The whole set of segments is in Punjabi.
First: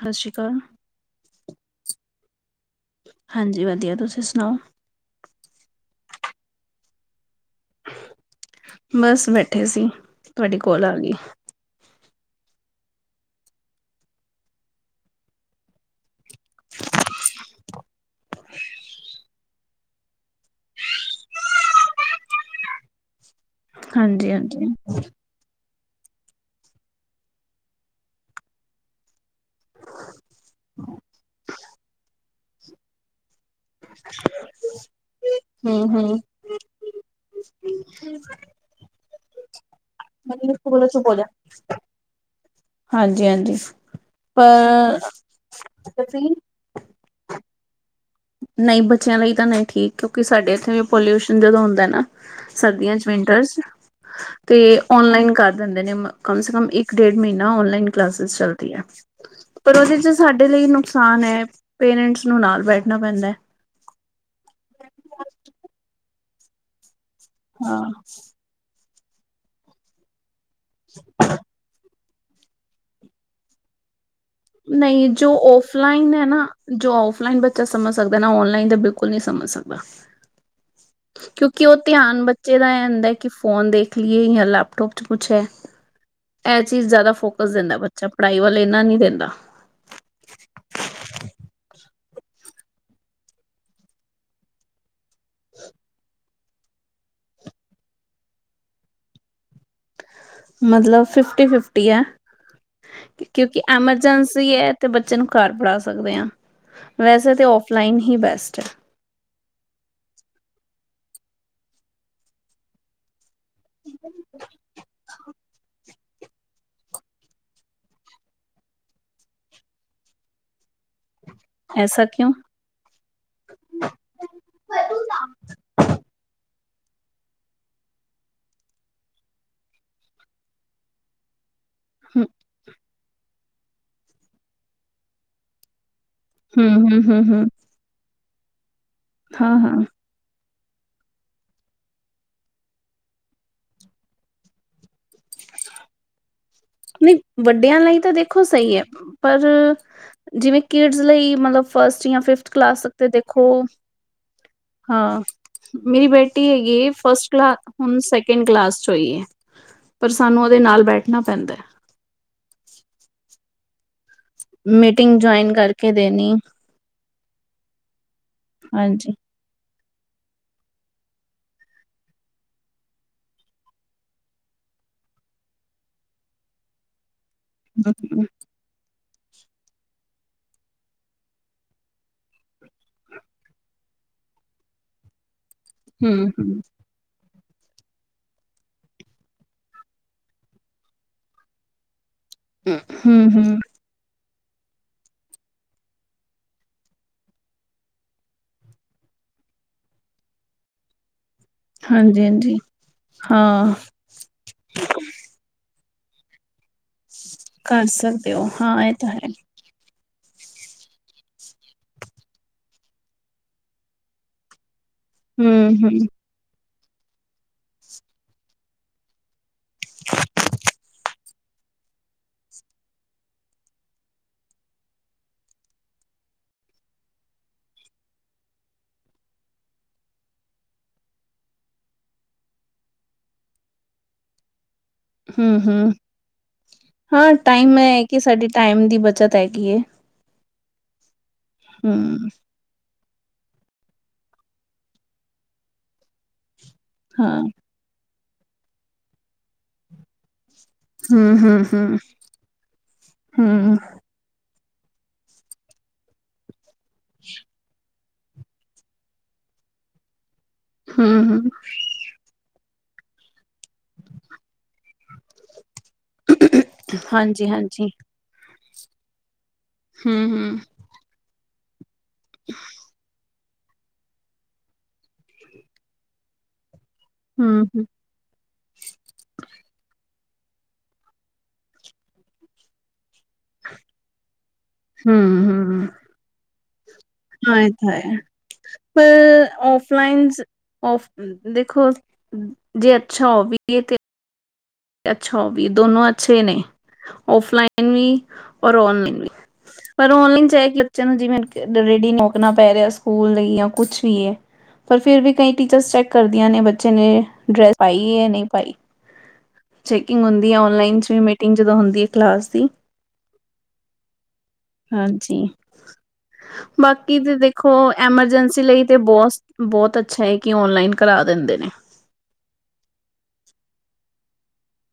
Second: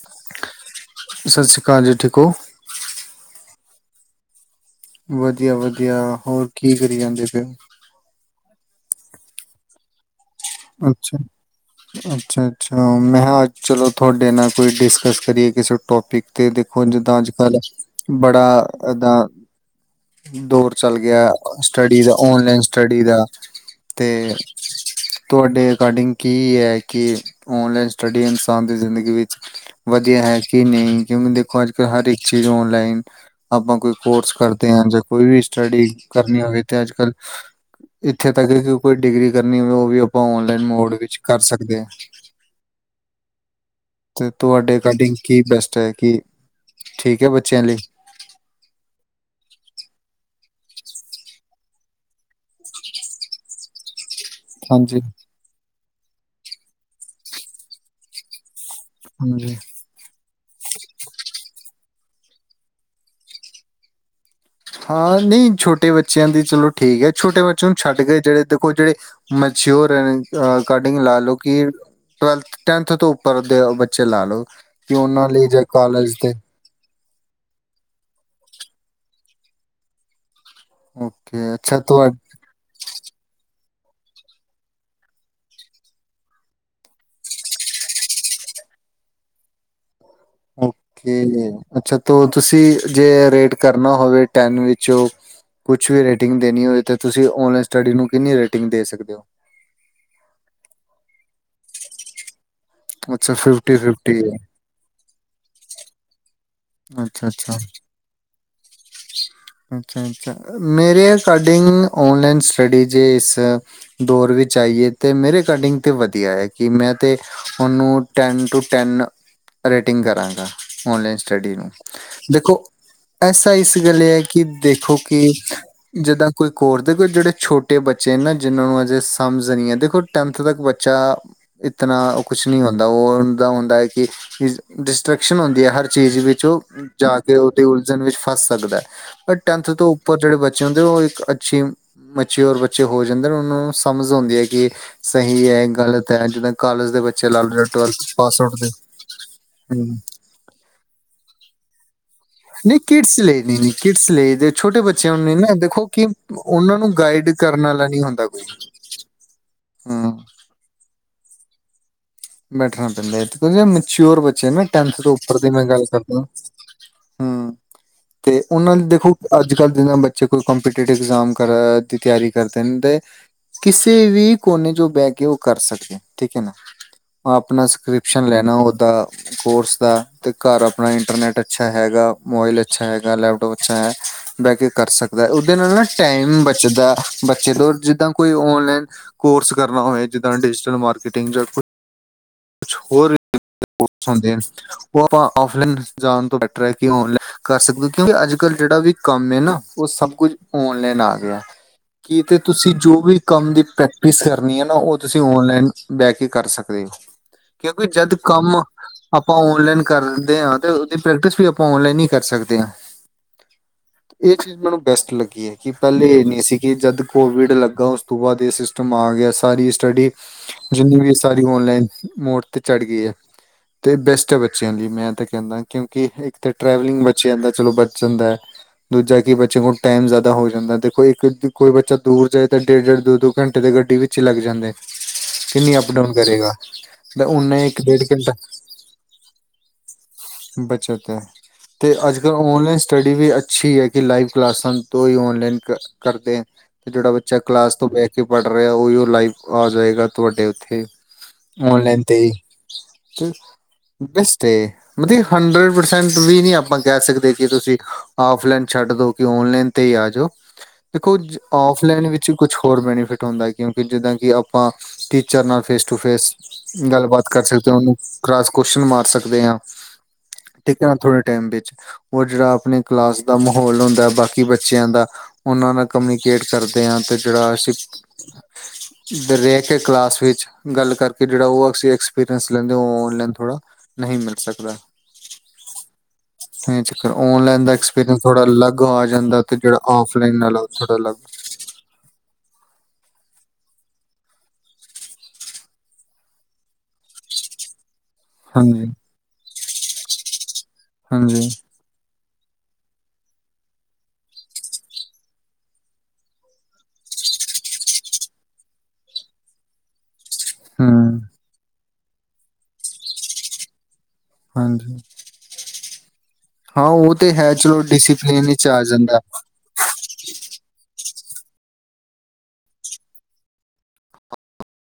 ਸਤਿ ਸ਼੍ਰੀ ਅਕਾਲ। ਸਤਿ ਸ਼੍ਰੀ ਕਾਲ ਜੀ ਠੀਕ ਓ? ਹਾਂਜੀ ਵਦੀਆ, ਤੁਸੀਂ ਸੁਣਾਓ? ਵਦੀਆ-ਵਦੀਆ, ਹੋਰ ਕੀ ਕਰੀ ਜਾਂਦੇ ਫੇਰ? ਬਸ ਬੈਠੇ ਸੀ। ਤੁਹਾਡੀ ਕੋਲ ਆ ਗਈ ਅੱਛਾ। ਅੱਛਾ- ਅੱਛਾ ਮੈਂ ਕਿਹਾ ਅੱਜ ਚਲੋ, ਤੁਹਾਡੇ ਨਾਲ ਕੋਈ ਡਿਸਕਸ ਕਰੀਏ। ਕਿਸੇ ਟੋਪਿਕ ਤੇ। ਤੇ ਦੇਖੋ ਜਿੱਦਾਂ ਅੱਜ ਕੱਲ ਬੜਾ ਏਦਾਂ ਦੌਰ ਚੱਲ ਗਿਆ ਸਟੱਡੀ ਦਾ ਔਨਲਾਈਨ ਸਟੱਡੀ ਦਾ। ਤੇ ਹਾਂਜੀ- ਹਾਂਜੀ। ਤੁਹਾਡੇ ਅਕੋਡਿੰਗ ਕੀ ਹੈ। ਕਿ ਔਨਲਾਈਨ ਸਟੱਡੀ ਇਨਸਾਨ ਦੀ ਜ਼ਿੰਦਗੀ ਵਿੱਚ। ਵਧੀਆ ਹੈ। ਕਿ ਨਹੀਂ ਕਿਉਂਕਿ ਦੇਖੋ, ਅੱਜ ਕੱਲ ਹਰ ਚੀਜ਼ ਓਨਲਾਈਨ ਆਪਾਂ ਕੋਈ ਕੋਰਸ ਕਰਦੇ ਹਾਂ। ਕੋਈ ਵੀ ਹਮ ਸਟੱਡੀ ਹਮ ਕਰਨੀ ਹੋਵੇ ਤੇ, ਅੱਜ ਕੱਲ। ਇੱਥੇ ਤੱਕ ਕੋਈ ਡਿਗਰੀ ਕਰਨੀ ਹੋਵੇ ਉਹ ਵੀ ਆਪਾਂ ਔਨਲਾਈਨ ਮੋਡ ਹਾਂਜੀ ਵਿੱਚ ਕਰ ਸਕਦੇ ਹਾ। ਹਾਂਜੀ ਤੇ ਪਰ ਤੁਹਾਡੇ ਅਕੋਡਿੰਗ ਕੀ ਬੈਸਟ ਹੈ ਕਿ ਠੀਕ ਹੈ ਬੱਚਿਆਂ ਲਈ। ਨਹੀਂ ਬੱਚਿਆਂ ਲਈ ਤਾਂ ਨਹੀਂ ਠੀਕ ਕਿਉਂਕਿ ਸਾਡੇ ਇੱਥੇ ਵੀ ਪੋਲਿਊਸ਼ਨ ਜਦੋਂ ਹੁੰਦਾ ਨਾ ਸਰਦੀਆਂ ਚ ਵਿੰਟਰਸ ਤੇ ਹਾਂਜੀ। ਓਨਲਾਈਨ ਕਰ ਦਿੰਦੇ ਨੇ ਕਮ ਸੇ ਕਮ ਇੱਕ ਡੇਢ ਮਹੀਨਾ ਔਨਲਾਈਨ ਕਲਾਸਿਸ ਚੱਲਦੀਆਂ। ਹਾਂਜੀ। ਫਿਰ ਉਹਦੇ ਚ ਸਾਡੇ ਲਈ ਨੁਕਸਾਨ ਹੈ ਪੇਰੈਂਟਸ ਨੂੰ ਨਾਲ ਬੈਠਣਾ ਪੈਂਦਾ। ਹਾਂ ਨਹੀਂ ਛੋਟੇ ਬੱਚਿਆਂ ਦੀ ਚਲੋ ਠੀਕ ਹੈ ਛੋਟੇ ਬੱਚਿਆਂ ਨੂੰ ਹਾਂ ਛੱਡ ਕੇ ਜਿਹੜੇ ਦੇਖੋ ਜਿਹੜੇ ਮੈਚੋਯਰ ਐ ਅਕੋਡਿੰਗ ਲਾ ਲੋ ਕਿ ਟਵੈਲਥ ਟੈਨਥ ਤੋਂ ਉੱਪਰ ਦੇ ਬੱਚੇ ਲਾ ਲੋ। ਨਈ ਜੋ ਔਫਲਾਈਨ ਹੈ ਨਾ ਜੋ ਔਫਲਾਈਨ ਬੱਚਾ ਸਮਝ ਸਕਦਾ ਏਨਾ ਔਨਲਾਈਨ ਤੇ ਬਿਲਕੁੱਲ ਨੀ ਸਮਝ ਸਕਦਾ। ਹੂੰ। ਕਿਉਂਕਿ ਉਹ ਧਿਆਨ ਬੱਚੇ ਦਾ ਇਹ ਹੁੰਦਾ ਹੈ ਕਿ ਫੋਨ ਦੇਖ ਲਈਏ ਜਾਂ ਲੈਪਟੋਪ ਚ ਕੁਛ ਹੈ। ਇਹ ਚੀਜ਼ ਜ਼ਿਆਦਾ ਫੋਕਸ ਦਿੰਦਾ ਬੱਚਾ ਪੜ੍ਹਾਈ ਵੱਲ ਇਨਾ ਨਹੀ ਦਿੰਦਾ। ਓਕੇ ਅੱਛਾ ਤ ਤੁਸੀਂ ਜੇ ਰੇਟ ਕਰਨਾ ਹੋਵੇ ਟੈਨ ਚੋ ਕੁਛ ਵੀ ਰੇਟਿੰਗ ਦੇਣੀ ਹੋਵੇ ਤਾਂ ਤੁਸੀਂ ਔਨਲਾਈਨ ਸਟੱਡੀ ਨੂੰ ਕਿੰਨੀ ਰੇਟਿੰਗ ਦੇ ਸਕਦੇ ਹੋ? ਮਤਲਬ ਫਿਫਟੀ-ਫਿਫਟੀ ਹੈ ਅੱਛਾ ਕਿਉਂਕਿ ਫਿਫਟੀ ਫਿਫਟੀ ਹੈ ਐਮਰਜੈਂਸੀ ਏ ਅਤੇ ਬੱਚੇ ਨੂੰ ਘਰ ਪੜ੍ਹਾ ਸਕਦੇ ਹਾਂ। ਵੈਸੇ ਤਾਂ ਅੱਛਾ-ਅੱਛਾ। ਔਫਲਾਈਨ ਹੀ ਬੈਸਟ ਹੈ ਅੱਛਾ-ਅੱਛਾ ਮੇਰੇ ਅਕੋਡਿੰਗ ਓਨਲਾਈਨ ਸਟਡੀ ਜੇ ਦੋਰ ਵਿੱਚ ਆਈ ਏ ਤੇ ਮੇਰੇ ਅਕੋਡਿੰਗ ਤੇ ਵਧੀਆ ਏ ਕਿ ਮੈਂ ਤੇ ਉਹਨੂੰ ਟੈਨ ਟੂ ਟੈਨ ਰੇਟਿੰਗ ਕਰਾਂਗਾ ਔਨਲਾਈਨ ਸਟੱਡੀ ਨੂੰ ਐਸਾ ਕਿਉਂ ਦੇਖੋ ਐਸਾ ਇਸ ਗੱਲੇ ਹੈ ਕਿ ਦੇਖੋ ਕਿ ਜਿੱਦਾਂ ਕੋਈ ਕੋਰ ਦੇਖੋ ਜਿਹੜੇ ਛੋਟੇ ਬੱਚੇ ਨੇ ਨਾ ਜਿਨਾਂ ਨੂੰ ਅੱਜੇ ਸਮਝ ਨਹੀਂ ਆ ਦੇਖੋ ਟੈਂਨਥ ਤੱਕ ਬੱਚਾ ਇਤਨਾ ਹਮ ਕੁੱਛ ਨੀ ਹੁੰਦਾ ਉਹਦਾ ਹੁੰਦਾ ਕਿ ਡਿਸਟਰੈਕਸ਼ਨ ਹੁੰਦੀ ਹੈ ਹਰ ਚੀਜ਼ ਵਿੱਚ ਜੋ ਹਮ ਹਮ ਹਮ ਜ਼ਿਆਦਾ ਹਮ, ਉਹਦੇ ਉਲਝਣ ਵਿੱਚ ਫਸ ਸਕਦਾ ਹੈ ਪਰ ਹਾਂ ਟੈਨਥ ਹਾਂ ਤੋਂ ਉ ਪਰ ਜਿਹੜੇ ਬੱਚੇ ਹੁੰਦੇ ਉਹ ਇੱਕ ਅੱਛੀ ਮੈਚਓਰ ਬੱਚੇ ਹੋ ਜਾਂਦੇ ਨੇ ਉਹਨਾਂ ਨੂੰ ਸਮਝ ਹੁੰਦੀ ਹੈ ਕਿ ਸਹੀ ਐ ਗ਼ਲਤ ਐ ਜਿੱਹੜਾ ਨਹੀਂ ਵੱਡਿਆਂ ਲਈ ਤਾਂ ਦੇਖੋ ਦੇ ਸਹੀ ਹੈ ਪਰ ਹਮ, ਜਿਵੇਂ ਕਿਡਜ਼ ਲਈ ਮਤਲਬ ਫਸਟ ਜਾਂ ਫਿਫੱਥ ਕਲਾਸ ਤੱਕ ਤੇ ਦੇਖੋ ਕਿਟਸ ਲਈ ਜੇ ਛੋਟੇ ਬੱਚਿਆਂ ਹਾਂ ਨੇ ਨਾ ਦੇਖੋ ਕਿ ਮੇਰੀ ਬੇਟੀ ਉਹਨਾਂ ਹੈਗੀ ਨੂੰ ਗਾਈਡ ਫਸਟ ਕਲਾ ਕਰਨ ਵਾਲਾ ਹੁਣ ਨਹੀਂ ਹੁੰਦਾ ਕੋਈ ਸੈਕਿੰਡ ਹਾਂ। ਦੇ ਨਾਲ ਬੈਠਣਾ ਪੈਂਦਾ। ਬੈਠਣਾ ਪੈਂਦਾ ਉਹੀ ਨਾ ਮੈਚਓਰ ਬ ਦੇ ਮੈ ਟੈੰਥ ਤੋਂ ਮੀਟਿੰਗ ਉਪਰ ਦੀ ਜੁਆਇਨ ਮੈਂ ਗੱਲ ਕਰਕੇ ਕਰਦਾ ਦੇਣੀ ਹਾਂ ਤੇ ਉਹਨਾਂ ਦੇਖੋ ਹਾਂਜੀ। ਅੱਜ-ਕਲ੍ਹ ਜਬੱਚੇ ਕੋਈ ਕ ਕੰਪੀਟੇਟਿਵ ਐਗਜ਼ਾਮ ਕਰਾ ਦੀ ਤਿਆਰੀ ਕਰਦੇ ਨੇ ਤੇ ਕਿਸੇ ਵੀ ਕੋਨੇ ਤੋਂ ਉਹ ਬਹਿ ਕੇ ਉਹ ਕਰ ਸਕਦਾ ਠੀਕ ਏ ਨਾ ਆਪਣਾ ਸਕ੍ਰਿਪਸ਼ਨ ਹੂੰ ਲੈਣਾ ਉਹਦਾ ਕੋਰਸ ਦਾ ਤੇ ਘਰ ਆਪਣਾ ਇੰਟਰਨੈਟ ਅੱਛਾ ਹੈਗਾ, ਮੋਬਾਈਲ ਅੱਛਾ ਹੈਗਾ, ਲੈਪਟੋਪ ਅੱਛਾ ਹੈ। ਬਹਿ ਕੇ ਕਰ ਸਕਦਾ ਉਹਦੇ ਨਾਲ ਨਾ ਹੂੰ ਟਾਈਮ ਬੱਚਦਾ। ਬੱਚੇ ਤੋਂ ਜਿੱਦਾਂ ਕੋਈ ਓਨਲਾਈਨ ਕੋਰਸ ਕਰਨਾ ਹੋਏ ਜਿੱਦਾਂ ਡਿਜੀਟਲ ਮਾਰਕੀਟਿੰਗ ਜਾਂ ਹੂੰ-ਹੂੰ। ਓਥੋ ਦੇ ਉਹ ਆਪਾਂ ਔ ਫਲਾਈਨ ਜਾਣ ਤੋਂ ਬੈਟਰ ਹੈ ਕਿ ਆਨਲਾਈਨ ਕਰ ਸਕਦੇ ਹੋ ਕਿਉਂਕਿ ਅੱਜ-ਕੱਲ੍ਹ ਜਿਹੜਾ ਵੀ ਕੰਮ ਏ ਨਾ ਉਹ ਸਭ ਕੁਝ ਔਨਲਾਈਨ ਆ ਗਿਆ! ਕੀ ਹਾਂਜੀ ਤੇ ਹਾਂਜੀ ਤੁਸੀਂ ਜੋ ਵੀ ਕੰਮ ਦੀ ਹਾਂ ਪ੍ਰੈਕਟਿਸ ਕਰਨੀ ਹੈ ਨਾ ਉਹ ਤੁਸੀਂ ਓਨਲਾਈਨ ਬਹਿ ਕੇ ਕਰ ਸਕਦੇ। ਕਿਉਂਕਿ ਕਰ ਜਦ ਸਕਦੇ ਹੋ ਕੰਮ ਹਾਂ ਇਹ ਤਾਂ ਹੈ ਆਪਾ ਓਨਲਾਈਨ ਕਰਨ ਡਯੇ ਆ ਤੇ ਉਹਦੀ ਪ੍ਰੈਕਟਿਸ ਵੀ ਆਪਾਂ ਓਨਲਾਈਨ ਹੀ ਕਰ ਸਕਦੇ ਹਾਂ, ਇਹ ਚੀਜ਼ ਮੈਨੂੰ ਬੈਸਟ ਲੱਗੀ ਐ ਹੂੰ ਕਿ ਹੂੰ ਪਹਿਲੇ ਏ ਨੀ ਸੀ। ਕਿ ਜਦ ਕੋਵਿਡ ਲੱਗਾ ਉਸ ਤੋਂ ਬਾਅਦ ਇਹ ਸਿਸਟਮ ਆ ਗਿਆ, ਸਾਰੀ ਸਟੱਡੀ ਜਿੰਨੀ ਵੀ ਅਸੀ ਸਾਰੀ ਔਨਲਾਈਨ ਮੋੜ ਤੇ ਚੜ ਗਈ ਏ। ਤੇ ਬੈਸਟ ਐ ਬੱਚਿਆਂ ਲਈ, ਮੈਂ ਤਾਂ ਕਹਿੰਦਾ ਕਿਉਂਕਿ ਇੱਕ ਤਾਂ ਟਰੈਵਲਿੰਗ ਬੱਚਿਆਂ ਜਾਂ ਦਾ ਚਲੋ ਬਚ ਜਾਂਦਾ। ਦੂਜਾ ਕਿ ਬੱਚੇ ਕੋਲ ਟਾਈਮ ਜ਼ਿਆਦਾ ਹੋ ਜਾਂਦਾ, ਦੇਖੋ ਇੱਕ ਕੋਈ ਬੱਚਾ ਦੂਰ ਜਾਏ ਤਾਂ ਡੇਢ-ਡੇਢ, ਦੋ-ਦੋ ਘੰਟੇ ਦੇ ਗੱਡੀ ਵਿੱਚ ਚ ਲੱਗ ਜਾਂਦੇ। ਕਿੰਨੀ ਅਪ ਹੂੰ-ਹੂੰ। ਡਾਊਨ ਕਰੇਗਾ ਤਾਂ ਹਾਂ ਓਨਾ ਹੀ ਟਾਈਮ ਇੱਕ ਡੇਢ ਏ ਕਿ ਘੰਟਾ ਸਾਡੀ ਟਾਈਮ ਦੀ ਬੱਚਤ ਹੈਗੀ ਐਂ। ਬਚਤ ਏ ਤੇ ਅੱਜ-ਕੱਲ੍ਹ ਔਨਲਾਈਨ ਸਟੱਡੀ ਵੀ ਅੱਛੀ ਐ ਕਿ ਲਾਈਵ ਕਲਾਸਾਂ ਤੋਂ ਹੀ ਔਨਲਾਈਨ ਕਰਦੇ ਐ। ਤੇ ਜਿਹੜਾ ਬੱਚਾ ਹਾਂ ਕਲਾਸ ਤੋਂ ਬਹਿਠ ਕੇ ਪੜ੍ਹ ਰਿਹਾ ਉਹੀ ਉਹ ਲਾਈਵ ਆ ਜਾਵੇਗਾ ਤੁਹਾਡੇ ਉੱਥੇ ਹੂੰ ਹੂੰ ਹੂੰ ਔਨਲਾਈਨ ਤੇ ਹੂੰ ਬੈਸਟ ਏ ਮਤਲਬ ਹੰਡਰਡ ਪਰਸੈਂਟ ਵੀ ਨਈ ਆਪਾਂ ਕਹਿ ਸਕਦੇ ਕਿ ਤੁਸੀਂ ਆਫਲਾਈਨ ਛੱਡ ਦੋ ਕਿ ਓਨਲਾਈਨ ਤੇ ਹੀ ਆ ਜਾਓ, ਦੇਖੋ ਹੂੰ ਹੂੰ ਔਫਲਾਈਨ ਵਿੱਚ ਕੁਛ ਹੋਰ ਬੈਨੀਫਿਟ ਹੁੰਦਾ ਕਿਉਂਕਿ ਜਿੱਦਾਂ ਕਿ ਆਪਾਂ ਟੀਚਰ ਨਾਲ ਫੇਸ ਟੂ ਫੇਸ ਗੱਲਬਾਤ ਕਰ ਹਾਂਜੀ ਸਕਦੇ ਹਾਂ, ਹਾਂਜੀ ਉਹਨੂੰ ਕਲਾਸ ਕੁਸ਼ਚਨ ਮਾਰ ਸਕਦੇ ਹਾਂ। ਹੂੰ-ਹੂੰ। ਠੀਕ ਥੋੜੇ ਟਾਈਮ ਵਿੱਚ, ਉਹ ਜਿਹੜਾ ਆਪਣੇ ਕਲਾਸ ਦਾ ਮਾਹੌਲ ਹੁੰਦਾ ਬਾਕੀ ਬੱਚਿਆਂ ਦਾ, ਉਹਨਾਂ ਨਾਲ ਕਮਿਊਨੀਕੇਟ ਕਰਦੇ ਹਾਂ ਤੇ ਜਿਹੜਾ ਹੂੰ ਅਸੀਂ ਫੇਰ ਏਹ ਆ ਕਲਾਸ ਵਿੱਚ ਗੱਲ ਕਰਕੇ ਜਿਹੜਾ ਉਹ ਅਸੀਂ ਐਕਸਪੀਰੀਅੰਸ ਲੈਂਦੇ, ਉਹ ਔਨਲਾਈਨ ਥੋੜ੍ਹਾ ਨਹੀਂ ਮਿਲ ਸਕਦਾ। ਹਮ ਹਮ। ਇਹ ਚੱਕਰ ਔਨਲਾਈਨ ਆਏ ਦਾ ਹਾਏ ਐਕਸਪੀਰੀਅੰਸ ਥੋੜਾ ਅਲੱਗ ਆ ਜਾਂਦਾ ਪਰ ਤੇ ਜਿਹੜਾ ਆਫਲਾਈਨ ਔਫਲਾਈਨਸ ਨਾਲ ਆ ਉਹ ਥੋੜਾ ਅਲੱਗ ਦੇਖੋ, ਜੇ ਅੱਛਾ ਹੋ ਵੀ ਗਈਆਂ ਤੇ ਤੇ ਅੱਛਾ ਉਹ ਵੀ ਦੋਨੋ ਅੱਛੇ ਨੇ, ਔਫਲਾਈਨ ਵੀ ਔਰ ਹਾਂਜੀ, ਔਨਲਾਈਨ ਵੀ। ਪਰ ਔਨਲਾਈਨ ਚਾਹੇ ਕਿ ਬੱਚਿਆਂ ਨੂੰ ਜਿਵੇਂ ਹਾਂਜੀ, ਡ ਰੇਡੀ ਰੋਕਣਾ ਪੈ ਰਿਹਾ ਸਕੂਲ ਲਈ ਜਾਂ ਕੁਛ ਵੀ ਏ ਪਰ ਫੇਰ ਵੀ ਕਈ ਟੀਚਰਸ ਚੈੱਕ ਕਰਦੀਆਂ ਨੇ ਬੱਚੇ ਨੇ ਡਰੈਸ ਪਾਈ ਜਾਂ ਨਈ ਪਾਈ। ਚੈਕਿੰਗ ਹੁੰਦੀ ਏ, ਔਨਲਾਈਨ ਚ ਵੀ ਹੂੰ, ਮੀਟਿੰਗ ਜਦੋਂ ਹੁੰਦੀ ਐ ਕਲਾਸ ਦੀ। ਹਾਂਜੀ। ਹਾਂ ਉਹ ਬਾਕੀ ਤੇ ਹੈ ਦੇਖੋ ਚਲੋ ਡਿਸਿਪਲਿਨ ਐਮਰਜੈਂਸੀ ਵਿੱਚ ਆ ਲਈ ਤੇ ਜਾਂਦਾ ਬਹੁਤ ਬਹੁਤ ਅੱਛਾ ਏ ਕਿ ਔਨਲਾਈਨ ਕਰਾ ਦਿੰਦੇ ਨੇ।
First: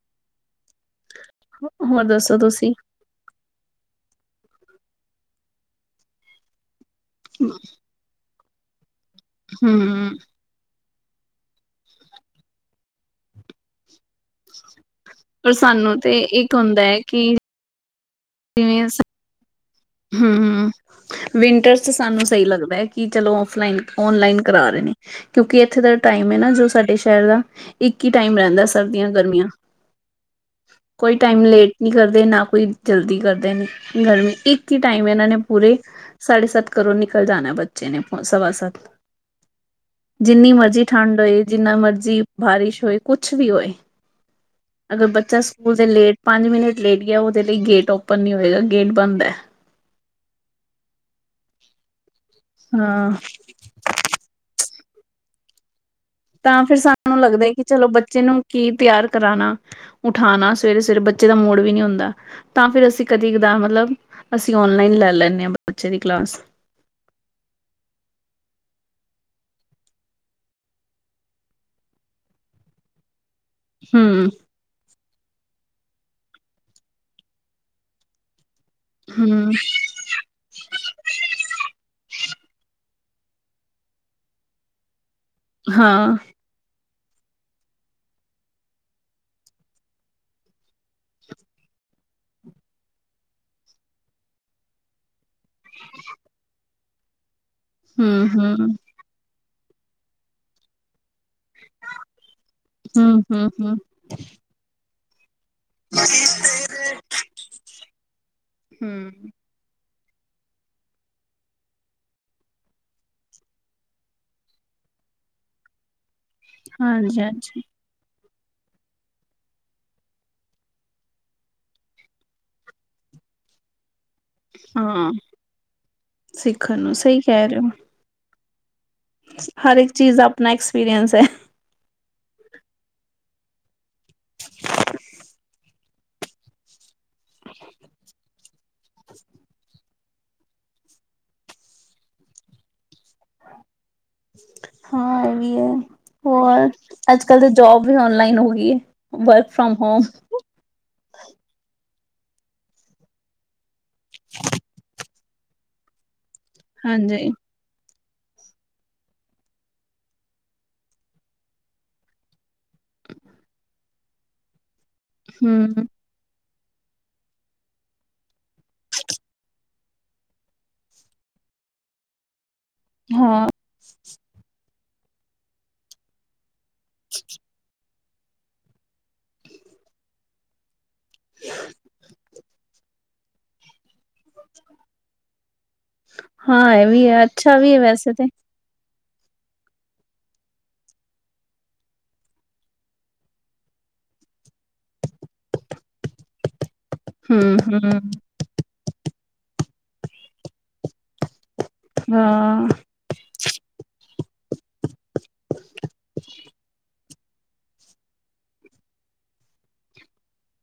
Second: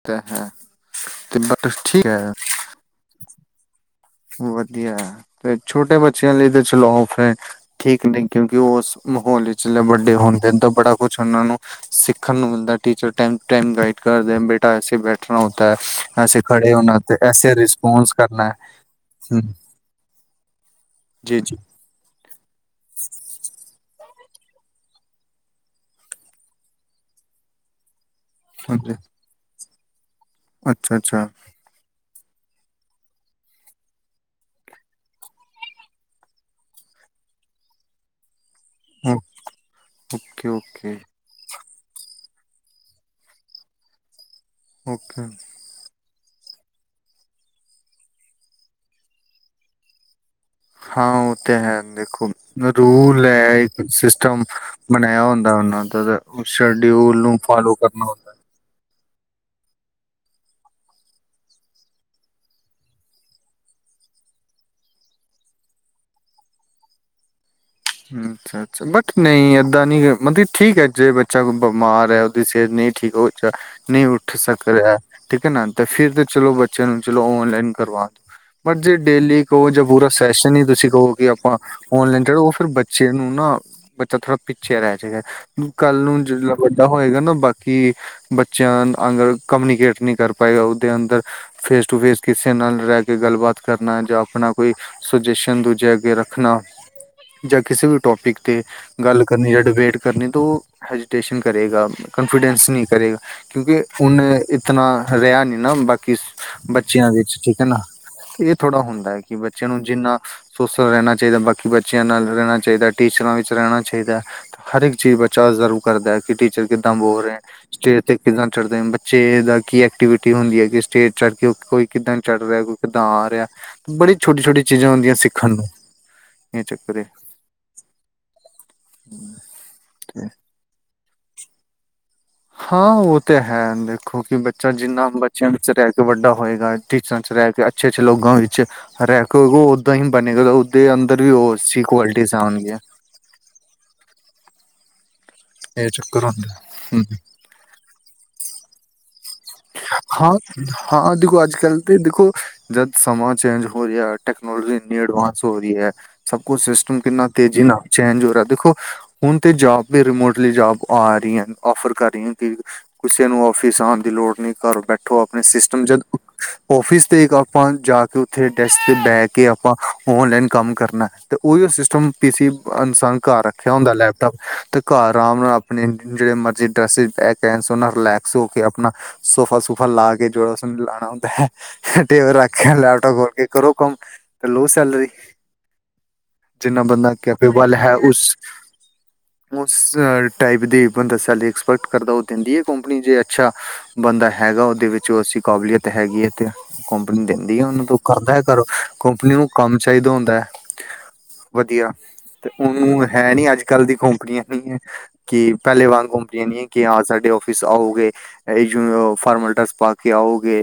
ਤੇ ਹੈ ਤੇ ਬ ਹੋਰ ਠੀਕ ਐ। ਦੱਸੋ ਤੁਸੀਂ ਵਧੀਆ ਏ ਤੇ ਛੋਟੇ ਬੱਚਿਆਂ ਲਈ ਤੇ ਚਲੋ ਔਖਾ ਐ, ਠੀਕ ਨੀ ਕਿਉਂਕਿ ਉਹ ਮਾਹੌਲ ਵਿੱਚ ਹਮ ਵੱਡੇ ਹੁੰਦੇ ਹਨ ਤਾਂ ਬੜਾ ਕੁਛ ਉਹਨਾਂ ਨੂੰ ਸਿੱਖਣ ਨੂੰ ਮਿਲਦਾ ਟੀਚਰ ਟ ਟੇਮ ਗਾਈਡ ਕਰਦੇ ਬੇਟਾ ਐਸੇ ਬੈਠਣਾ ਪਰ ਹੋਤਾ ਐ, ਸਾਨੂੰ ਤੇ ਐਸੇ ਇੱਕ ਖੜੇ ਹੁੰਦਾ ਹੈ ਹੋਣਾ, ਕਿ ਐਸੇ ਰਿਸਪੋਂਸ ਕਰਨਾ ਐ। [unintelligible] ਹੂੰ। ਹਮ ਹਮ, ਜੀ, ਜੀ, ਵਿੰਟਰਸ ਚ ਸਾਨੂੰ ਸਹੀ ਲੱਗਦਾ ਐ ਕਿ ਚਲੋ ਔਫਲਾਈਨ, ਔਨਲਾਈਨ ਕਰਾ ਰਹੇ ਨੇ‌। ਕਿਉਂਕਿ ਇੱਥੇ ਦਾ ਟਾਈਮ ਏ ਨਾ ਜੋ ਸਾਡੇ ਸ਼ਹਿਰ ਦਾ ਇੱਕ ਈ ਟਾਈਮ ਰਹਿੰਦਾ ਹਾਂਜੀ ਸਰਦੀਆਂ-ਗਰਮੀਆਂ, ਅੱਛਾ, ਕੋਈ ਟਾਈਮ ਅੱਛਾ ਲੇਟ ਨੀ ਕਰਦੇ, ਨਾ ਕੋਈ ਜਲਦੀ ਕਰਦੇ ਨੇ। ਗਰਮੀ ਇੱਕ ਇੱਕ ਹੀ ਟਾਈਮ ਇਹਨਾਂ ਨੇ ਪੂਰੇ ਸਾਢੇ- ਸੱਤ ਘਰੋ ਨਿਕਲ ਜਾਣਾ ਬੱਚੇ ਨੇ ਸਵਾ-ਸੱਤ ਜਿੰਨੀ ਮਰਜ਼ੀ ਠੰਡ ਹੋਏ। ਜਿੰਨਾ ਮਰਜ਼ੀ ਬਾਰਿਸ਼ ਹੋਏ, ਕੁਛ ਵੀ ਹੋਏ। ਅਗਰ ਬੱਚਾ ਸਕੂਲ ਤੇ ਲੇਟ ਪੰਜ- ਮਿੰਟ ਲੇਟ ਗਿਆ। ਉਹਦੇ ਲਈ ਗੇਟ ਓਪਨ ਨ ਹੋਏਗਾ, ਗੇਟ ਬੰਦ ਐ। ਹਾਂ, ਉਹ ਤੇ ਹੈ, ਦੇਖੋ, ਹਾਂ ਰੂਲ ਐ। ਸਿਸਟਮ ਬਣਾਇਆ ਹੁੰਦਾ ਉਹਨਾਂ ਉਦ ਦਾ। ਤਾਂ ਫਿਰ ਸ਼ਡਿਊਲ ਸਾਨੂੰ ਨੂੰ ਲੱਗਦਾ ਕਿ ਫਾਲੋ ਚਲੋ, ਕਰਨਾ ਬੱਚੇ ਨੂੰ ਕੀ ਤਿਆਰ ਕਰਾਣਾ। ਉਠਾਉਣਾ, ਸਵੇਰੇ- ਸਵੇਰੇ ਬੱਚੇ ਦਾ ਮੂੜ ਵੀ ਨਹੀਂ ਹੁੰਦਾ। ਤਾਂ ਫਿਰ ਅਸੀਂ ਕਦੀ ਕਦਾ ਮਤਲਬ ਅਸੀਂ ਓਨਲਾਈਨ ਲੈ ਲੈਂਦੇ ਹਾਂ। ਬੱਚੇ ਦੀ ਕਲਾਸ। ਅੱਛਾ। ਅੱਛਾ, ਬਟ ਨਹੀਂ ਇੱਦਾਂ ਨਹੀਂ ਮਤਲਬ ਠੀਕ ਹੈ। ਜੇ ਬੱਚਾ ਕੋਈ ਬਿਮਾਰ ਹੈ। ਉਹਦੀ ਸਿਹਤ ਨਹੀਂ ਠੀਕ ਹੋ। ਨਹੀਂ ਹੂੰ, ਉੱਠ ਸਕ ਰਿਹਾ। ਠੀਕ ਹੈ ਨਾ ਤੇ ਫਿਰ ਤਾਂ ਚਲੋ ਬੱਚਿਆਂ ਨੂੰ ਚਲੋ ਔਨਲਾਈਨ ਕਰਵਾ ਦਿਓ। ਪਰ ਜੇ ਡੇਲੀ ਹੂੰ, ਕਹੋ ਜਾਂ ਪੂਰਾ ਸੈਸ਼ਨ ਹੀ ਤੁਸੀਂ ਕਹੋਗੇ ਆਪਾਂ ਔਨਲਾਈਨ। ਫਿਰ ਬੱਚੇ ਨੂੰ ਨਾ ਬੱਚਾ ਥੋੜਾ ਪਿੱਛੇ ਰਹਿ ਜਾਏਗਾ। ਕੱਲ ਹਾਂ, ਨੂੰ ਵੱਡਾ ਹੋਏਗਾ ਨਾ ਬਾਕੀ ਬੱਚਿਆਂ ਅਗਰ ਕਮਿਊਨੀਕੇਟ ਨਹੀਂ ਕਰ ਪਾਏਗਾ। ਉਹਦੇ ਅੰਦਰ ਫੇਸ ਟੂ ਫੇਸ ਕਿਸੇ ਨਾਲ ਰਹਿ ਕੇ ਗੱਲਬਾਤ ਕਰਨਾ ਜਾਂ ਆਪਣਾ। ਕੋਈ ਸੁਜੈਸ਼ਨ ਦੂਜੇ ਅੱਗੇ ਰੱਖਣਾ। ਜਾਂ ਕਿਸੇ ਵੀ ਹੂੰ, ਟੋਪਿਕ ਹੂੰ, ਤੇ ਗੱਲ ਕਰਨੀ ਜਾਂ ਡਿਬੇਟ ਕਰਨੀੇ ਤੇ ਉਹ ਹੈਜੀਟੇਸ਼ਨ। ਕਰੇਗਾ ਕਾਨਫੀਡੈਂਸ ਨਹੀਂ ਕਰੇਗਾ। ਹੂੰ, ਹੂੰ, ਕਿਉਂਕਿ ਹੂੰ, ਹੁ ਇਤਨਾ ਰਿਹਾ ਨੀ ਨਾ ਬਾਕੀ ਬੱਚਿਆਂ ਦੇ ਠੀਕ ਹੈ ਨਾ ਇਹ ਥੋੜਾ ਹੁੰਦਾ ਹੈ। ਹੂੰ। ਕਿਂ ਬੱਚਿਆਂ ਨੂੰ ਜਿੰਨਾ ਸੋਸ਼ਲ ਰਹਿਣਾ ਚਾਹੀਦਾ। ਬਾਕੀੱ ਬਚ ਬੱਚਿਆਂ ਨਾਲ ਰਹਿਣਾ ਚਾਹੀਦਾ। ਟੀਚਰਾਂ ਵਿੱਚ ਰਹਿਣਾ ਚਾਹੀਦਾ ਹੈ। ਹਰ ਇੱਕ ਚੀਜ਼ ਬੱਚਾ ਆਬਜ਼ਰਵ ਕਰਦਾ। ਕਿਟੀ ਬੱਚੇ ਕਿੱਦਾਂ ਬੋਲ ਰਹੇ। ਹਾਂਜੀ-ਹਾਂਜੀ ਸਟੇ ਕਿੱਦਾਂ ਚੜ੍ਹਦੇ ਬੱਚੇ ਦਾ ਕੀ ਐਕਟੀਵਿਟੀ ਹੁੰਦੀ ਹੈ, ਕਿ ਸਟੇਜ ਚੜ੍ਹ ਕੇ ਕੋਈ ਕਿੱਦਾਂ ਚੜ ਰਿਹਾ। ਕਿੱਦਾਂ ਆ ਰਿਹਾ ਤੇ ਬੜੀ ਛੋਟੀ- ਛੋਟੀ ਚੀਜ਼ਾਂ ਹਾਂ ਹੁੰਦੀਆਂ ਸਿੱਖਣ ਨੂੰ ਇਹ ਸਿੱਖਣ ਨੂੰ ਚੱਕਰ ਹੈ। ਸਹੀ, ਕਹਿ ਰਹੇ ਹੋ। ਹਰ ਇੱਕ ਚੀਜ਼ ਦਾ ਆਪਣਾ ਐਕਸਪੀਰੀਅਨਸ ਹੈ। ਹਾਂ, ਉਹ ਤਾਂ ਹੈ। ਦੇਖੋ! ਕਿ ਬੱਚਾ ਜਿੰਨਾ ਬੱਚਿਆਂ ਵਿੱਚ ਰਹਿ ਕੇ ਵੱਡਾ ਹੋਏਗਾ। ਟੀਚਰਾਂ ਵਿੱਚ ਰਹਿ ਕੇ, ਅੱਛੇ ਅੱਛੇ ਲੋਕਾਂ ਵਿੱਚ। ਰਹਿ ਕੇ ਉਹ ਓਦਾਂ ਹੀ ਬਣੇਗਾ ਉਹ ਓਦੇ ਅੰਦਰ ਵੀ ਉਹ ਅੱਛੀ ਕੁਆਲਿਟੀ ਆਣਗੀਆਂ। ਹਾਂ, ਇਹ ਵੀ ਹੈ। ਇਹ ਚੱਕਰ ਹੁੰਦਾ ਹੋਰ, ਹੂੰ। ਅੱਜ-ਕੱਲ ਤਾਂ ਜੋਬ ਵੀ ਔਨਲਾਈਨ ਹੋ ਗਈ ਹੈ। Work from home. ਹਾਂ, ਦੇਖੋ! ਅੱਜ ਕੱਲ ਤੇ ਦੇਖੋ ਜਦ ਸਮਾਂ ਚੇਂਜ ਹੋ ਰਿਹਾ। ਟੈਕਨੋਲੋਜੀ ਇੰਨੀ ਐਡਵਾਂਸ ਹੋ ਰਹੀ ਹੈ। ਸਭ ਕੁਛ ਸਿਸਟਮ ਕਿੰਨਾ ਹਾਂਜੀ ਤੇਜ਼ੀ ਨਾਲ ਚੇਂਜ ਹੋ ਰਿਹਾ। ਦੇਖੋ! ਹੁਣ ਤੇ ਜੋਬ ਵੀ ਰਿਮੋਟਲੀ ਜੋਬ ਆ ਰਹੀ ਹੈ। ਔਫਰ ਕਰ ਰਹੀ ਕਿ ਕਿਸੇ ਨੂੰ ਆਫਿਸ ਆਉਣ ਦੀ ਲੋੜ ਨਹੀਂ, ਘਰ ਬੈਠੋ ਆਪਣੇ ਸਿਸਟਮ ਹੂੰ ਜਦ। ਔਫਿਸ ਤੇ ਆਪਾਂ ਜਾ ਕੇ ਉੱਥੇ ਡੈਸਕ ਤੇ ਬਹਿ ਕੇ ਆਪਾਂ ਔਨਲਾਈਨ ਕੰਮ ਕਰਨਾ। ਅਤੇ ਉਹੀ ਸਿਸਟਮ। ਪੀ ਸੀ ਇਨਸਾਨ ਨੇ ਘਰ ਹਾਂ, ਰੱਖੇ ਹੁੰਦਾ ਲੈਪਟਾਪ ਅਤੇ ਘਰ ਆਰਾਮ ਨਾਲ ਆਪਣੀ ਜਿਹੜੇ ਮਰਜ਼ੀ। ਰਿਲੈਕਸ ਹੋ ਕੇ ਆਪਣਾ ਸੋਫਾ- ਸੂਫਾ ਲਾ ਕੇ ਜਿਹੜਾ ਲਾਉਣਾ ਹੁੰਦਾ ਹੈ। ਟੇਬਲ ਰੱਖਿਆ। ਲੈਪਟਪ ਖੋਲ ਕੇ ਕਰੋ ਕਮ। ਤੇ ਲਉ ਸੈਲਰੀ। ਹਾਂ ਜਿੰਨਾ ਇਹ ਵੀ ਬੰਦਾ ਹੈ ਅੱਛਾ ਵੀ ਕਪੈਬਲ ਹੈ। ਵੈਸੇ ਉਸ ਤੇ ਉਸ ਟਾਈਪ ਦੀ ਬੰਦਾ ਸੈਲਰੀ ਐਕਸਪੈਕਟ ਕਰਦਾ ਉਹ ਦਿੰਦੀ ਹੈ। ਕੰਪਨੀ ਜੇ ਅੱਛਾ! ਬੰਦਾ ਹੈਗਾ। ਉਹਦੇ ਵਿੱਚ ਜੋ ਅਸੀਂ ਕਾਬਲੀਅਤ ਹੈਗੀ ਹੈ ਤੇ ਕੰਪਨੀ ਦਿੰਦੀ ਹੈ। ਉਹਨੂੰ ਤੇ ਉਹ ਹੂੰ-ਹੂੰ ਕਰਦਾ ਹੈ ਘਰੋ। ਕੰਪਨੀ ਉਹਨੂੰ। ਕੰਮ ਚਾਹੀਦਾ ਹੁੰਦਾ ਹੈ ਵਧੀਆ ਹਾਂ। ਉਹਨੂੰ ਹੈ ਨੀ ਅੱਜ ਕਲ ਦੀ ਕੋਮ ਇਆ ਨ ਕਿ ਪਹਿਲੇ ਵਾਰ ਕੰਪਨੀਆ ਨੀ ਕਿ ਹਾਂ ਸਾਡੇ ਓਫਿਸ ਆਉਗੇ। ਜਿਵੇਂ ਫਾਰਮਲਟਸ ਪਾ ਕੇ ਆਓਗੇ।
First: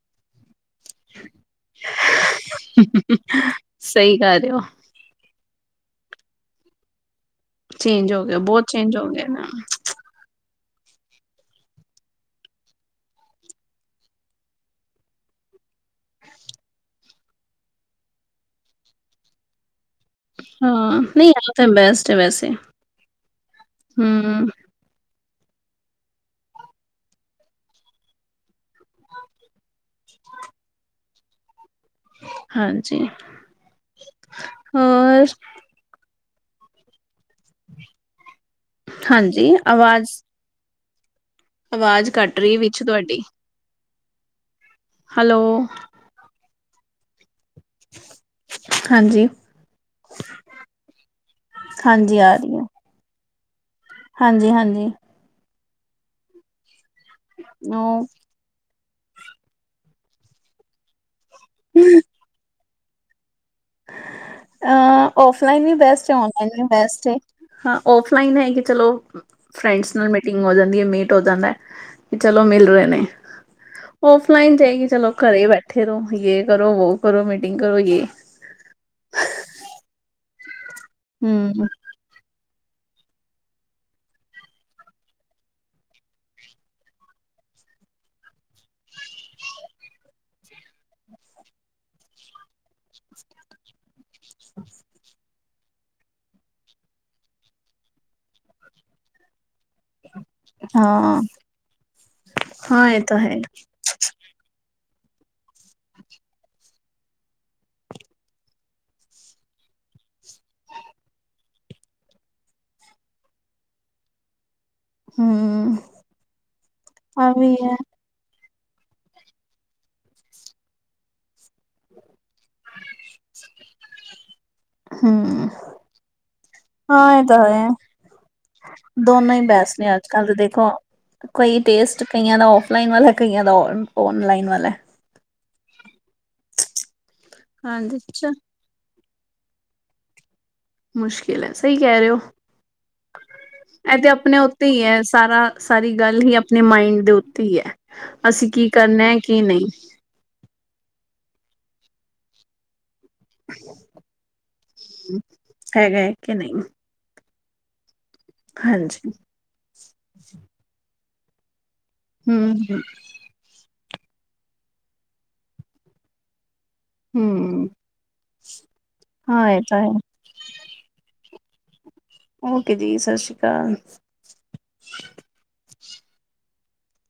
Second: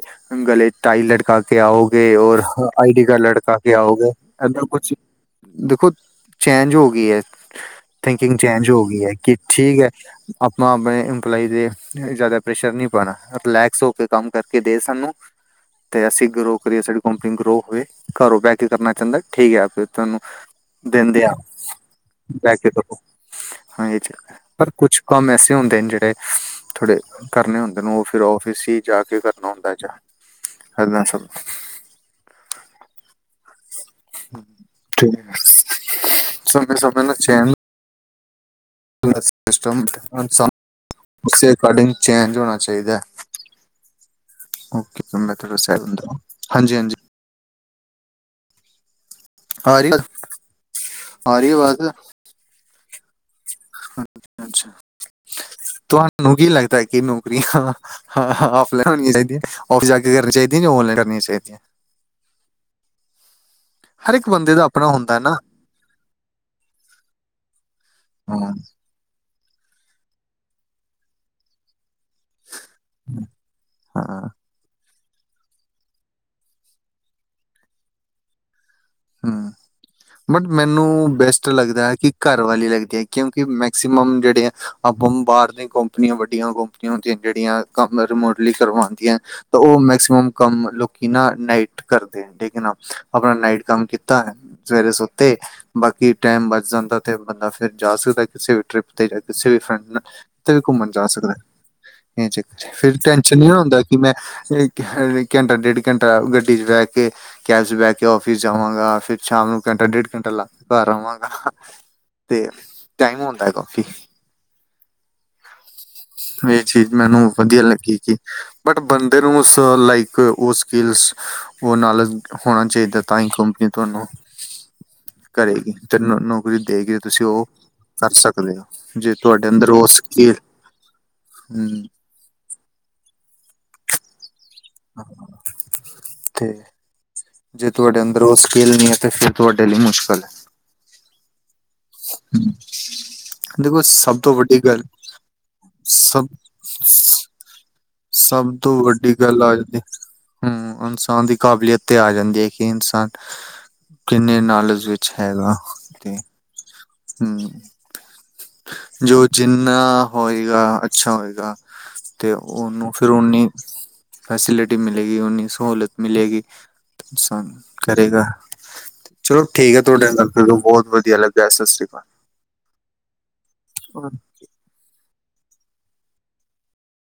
ਗਲੇ ਟਾਈ ਲਟਕਾ ਕੇ ਆਓਗੇ ਔਰ ਆਈ ਡੀ ਕਾਰਡ ਲਟਕਾ ਕੇ ਆਓਗੇ। ਸਹੀ ਕਹਿ ਰਹੇ ਹੋ ਇਦਾਂ ਕੁਛ ਦੇਖੋ ਚੇਂਜ ਹੋ ਗਈ ਹੈ ਚੇਂਜ ਹੋ ਥਿੰਕਿੰਗ ਗਿਆ ਬਹੁਤ ਚੇਂਜ ਹੋ ਗਈ ਹੈ ਗਿਆ ਕਿ ਨਾ ਠੀਕ ਹੈ। ਆਪਾਂ ਆਪਣੇ ਇੰਪਲਾਈ ਦੇ ਜ਼ਿਆਦਾ ਪ੍ਰੈਸ਼ਰ ਨਹੀਂ। ਰਿਲੈਕਸ ਹੋ ਕੇ ਕੰਮ ਕਰਕੇ ਦੇ ਸਾਨੂੰ। ਤੇ ਅਸੀਂ ਗਰੋ ਕਰੀਏ ਸਾਡੀ ਕੰਪਨੀ ਗਰੋ ਹੋਵੇ। ਘਰੋਂ ਬਹਿ ਕੇ ਕਰਨਾ ਚਾਹੁੰਦਾ ਠੀਕ ਹੈ। ਫਿਰ ਤੁਹਾਨੂੰ ਹਾਂ ਦਿੰਦੇ ਨਹੀਂ ਆ ਤਾਂ ਬੈਸਟ ਹੈ ਵੈਸੇ ਬੇ ਕੇ ਤੁਹਾਨੂੰ। ਹਾਂ ਇਝ, ਹੂੰ ਪਰ ਕੁਛ ਕੰਮ ਐਸੇ ਹੁੰਦੇ ਜਿਹੜੇ ਥੋੜੇ ਕਰਨੇ ਹੁੰਦੇ। ਤੈਨੂੰ ਫਿਰ ਆਫਿਸ ਹੀ ਜਾ ਕੇ ਕਰਨਾ ਹੁੰਦਾ ਏਨਾ ਸਭ ਹਾਂਜੀ। ਹੋਰ ਠੀਕ ਸਮੇ ਸਮ ਸੇ ਨਾਲ ਚੈਨ। ਤੁਹਾਡਾ ਹਾਂਜੀ ਸਿਸਟਮ ਆਵਾਜ਼ ਹਾਨ ਸਾਭ। ਉਸੇ ਰਿਕਾਡਿੰਗ ਆਵਾਜ਼ ਚੇਂਜ ਕੱਟ ਹੋਣਾ ਰਹੀ ਵਿੱਚ ਚਾਹੀਦਾ ਹੈ। ਤੁਹਾਡੀ ਓ ਕੇ ਮੈ ਹੈਲੋ ਥੋਂੜਾ ਸੈਲਡ ਹੋਊ ਹਾਂਜੀ ਹਾਂਜੀ ਹਾਂਜੀ, ਆ ਰਹੀ ਆ ਰਹੀ ਆਵਾਜ਼ ਹਾਂਜੀ ਆ ਰਹੀਆਂ। ਹਾਂਜੀ ਅੱਛਾ ਹਾਂਜੀ। ਤੁਹਾਨੂੰ ਕੀ ਲੱਗਦਾ? ਕਿ ਨੌਕਰੀਆਂ ਹ ਉਹ ਹਾਂ ਹਾਂ ੀਆਂ ਚਾਹੀਦੀਆਂ ਔਫਿਸ ਆ ਕੇ ਕਰਨੀ ਚਾਹੀਦੀਆ ਜਾਂ ਔਨਲਾਨ ਕਰਨੀੀਆਂ ਚਾਹੀਦੀਆਂ। [unintelligible] ਹਰ ਇੱਕ ਬੰਦੇ ਦਾ ਆਪਣਾ ਅ ਹੁੰਦਾ ਨਾ ਔਫਲਾਈਨ ਵੀ ਬੈਸਟ ਹੈ। ਹਾਂ, ਔਫਲਾਈਨ ਹੈ ਹਾਂ ਕੇ ਚਲੋ। ਫਰੈਂਡਸ ਨਾਲ ਮੀਟਿੰਗ ਹੋ ਜਾਂਦੀ ਹੈ। ਮੀਟ ਹੋ ਜਾਂਦਾ। ਚਲੋ ਮਿਲ ਰਹੇ ਨੇ ਹਾਂ ਔਫਲਾਈਨ ਜਾਏਗੀ ਚਲੋ, ਘਰੇ ਬੈਠੇ। ਇਕੱਠੇ ਰਹੋ, ਯੇ ਕਰੋ, ਵੋ ਕਰੋ, ਮੀਟਿੰਗ ਕਰੋ ਯ ਹੂੰ ਬਟ ਮੈਨੂੰ ਬੈਸਟ ਹੂੰ ਲੱਗਦਾ ਹੈ ਕਿ ਘਰ ਵਾਲੀ ਲੱਗਦੀ ਐ ਕਿਉਂਕਿ ਮੈਕਸੀਮਮ ਜਿਹੜੀ ਐ ਆਪਾਂ ਬਾਹਰ ਦੀਆਂ ਕੰਪਨੀਆਂ ਵੱਡੀਆਂ ਕੋਮ ਕਿਉਕਿ ਜਿਹੜੀਆਂ ਕੰਮ ਰਿਮੋਟਡਲੀ ਕਰਵਾਉਂਦੀਆਂ ਤਾ ਉਹ ਮੈਕਸੀਮਮ ਕੰਮ ਲੋਕੀ ਨਾ ਨਾਈਟ ਕਰਦੇ ਨੇ ਠੀਕ ਹੈ ਨਾ ਆਪਣਾ ਨਾਈਟ ਕੰਮ ਕੀਤਾ ਹੈ ਸਵੇਰੇ ਸੁੱਤੇ ਬਾਕੀ ਟੈਮ ਬਚ ਜਾਂਦਾ ਤੇ ਬੰਦਾ ਫਿਰ ਜਾ ਸਕਦਾ ਕਿਸੇ ਵੀ ਟਰਿਪ ਤੇ ਜਾਂ ਕਿਸੇ ਵੀ ਫਰੈਂਡ ਨਾਲ ਕਿਤੇ ਵੀ ਘੁੰਮਣ ਜਾ ਹਾਂ। ਸਕਦਾ ਇੰਜ਼ ਫਿਰ ਟੈਨਸ਼ਨ ਨੀ ਨਾ ਹੁੰਦਾ। ਕਿ ਮੈਂ ਇਕ ਘੰਟਾ ਡੇਢ ਘੰਟਾ ਗੱਡੀ ਚ ਬਹਿ ਕੇ ਕੈਬ ਚ ਬਹਿ ਕੇ ਆਫਿਸ ਜਾਵਾਂ ਹਾਂ ਫੇਿਰ ਸ਼ਾਮ ਨੂੰ ਘੰਟਾ ਡੇਢ ਘੰਟਾ ਲੱਗਾ ਕੇ ਘਰ ਆਵਾਂਗਾ। ਤੇ ਟਾਈਮ ਆਉਂਦਾ ਹੈ ਕਾਫੀ ਹੂੰ। ਇਹ ਚੀਜ਼ ਮੈਨੂੰ ਆ ਵੀ ਵਧੀਆ ਹੈ ਲੱਗੀ ਹੀ। ਬਟ ਬੰਦੇ ਨੂੰ ਉਸ ਲਾਈਫ ਉਹ ਸਕਿਲਸ ਉਹ ਨਾਲ ਹੋਣਾ ਚਾਹੀਦਾ ਤਾਂ ਹੀ ਕੰਪਨੀ ਤੁਹਾਨੂੰ ਹੂੰ ਕਰੇਗੀ ਤੇ ਜਰਨਲ‌ ਨੋਲਜ ਦੇਗੇ ਹਾਂ ਇਹ ਤੁਸੀਂ ਤਾਂ ਓ ਹੈ। ਕਰ ਸਕਦੇ ਹੋ ਜੇ ਤੁਹਾਡੇ ਅੰਦਰ ਹੋ ਸਕੇਲ ਕਈ ਟੇਸਟ ਕਈਆਂ ਦਾ ਓਫਲਾਈਨ ਵਾਲਾ ਕਈਆਂ ਦਾ ਔਨਲਾਈਨ ਵਾਲਾ। ਠੀਕ ਜੇ ਹਾਂਜੀ ਤੁਹਾਡੇ ਅੰਦਰ ਅੱਛਾ ਓਸ ਖੇਲਨੀਆ ਤੇ ਫਿਰ ਤੁਹਾਡੇ ਲਈ ਮੁਸ਼ਕਿਲ ਹੈ। ਮੁਸ਼ਕਿਲ ਹੈ। ਸਹੀ ਕਹਿ ਰਹੇ ਹੋ। ਦੇਖੋ ਇਹ ਤੇ ਸਭ ਤੋਂ ਆਪਣੇ ਵੱਡੀ ਉੱਤੇ ਹੀ ਗੱਲ ਹੈ ਸਾਰਾ ਸਾਰੀ ਗੱਲ ਸਭ ਹੀ ਆਪ ਨਈ ਮਾਈੰਡ ਦੇ ਉੱਤੇ ਹੀ ਐ। ਸਭ ਤੋਂ ਵੱਡੀ ਗੱਲ ਆ ਜਾਂਦੀ ਹੂੰ ਇਨਸਾਨ ਦੀ ਕਾਬਲੀਅਤ ਤੇ ਆ ਜਾਂਦੀ ਹੈ ਕਿ ਇਨਸਾਨ ਕਿੰਨੇ ਨਾਲਜ ਵਿੱਚ ਹੈਗਾ। ਇਨੇ ਨਹੀਂ। ਹਮ ਹਾਂਜੀ ਜਿੰਨਾ ਹੋਏਗਾ ਅੱਛਾ ਹੋਏਗਾ, ਤੇ' ਹੂੰ ਹੂੰ ਉਹਨੂੰ ਫਿਰ ਓਨੀ ਫੈਸਿਲਿਟੀ ਮਿਲੇਗੀ ਉਨੀ ਸਹੂਲਤ ਮਿਲੇਗੀ ਸਨ ਹੂੰ, ਕਰੇਗਾ ਚਲੋ ਹਾਂ ਇਹ ਠੀਕ ਤਾਂ ਹੈ। ਤੁਹਾਡੇ ਨਾਲ ਗੱਲ ਮੈਨੂੰ ਬਹੁਤ ਵਧੀਆ ਲੱਗਾ ਸਤਿ ਸ੍ਰੀ ਅਕਾਲ। ਓਕੇ ਜੀ ਸਤਿ ਸ਼੍ਰੀ ਅਕਾਲ। ਹਾਂ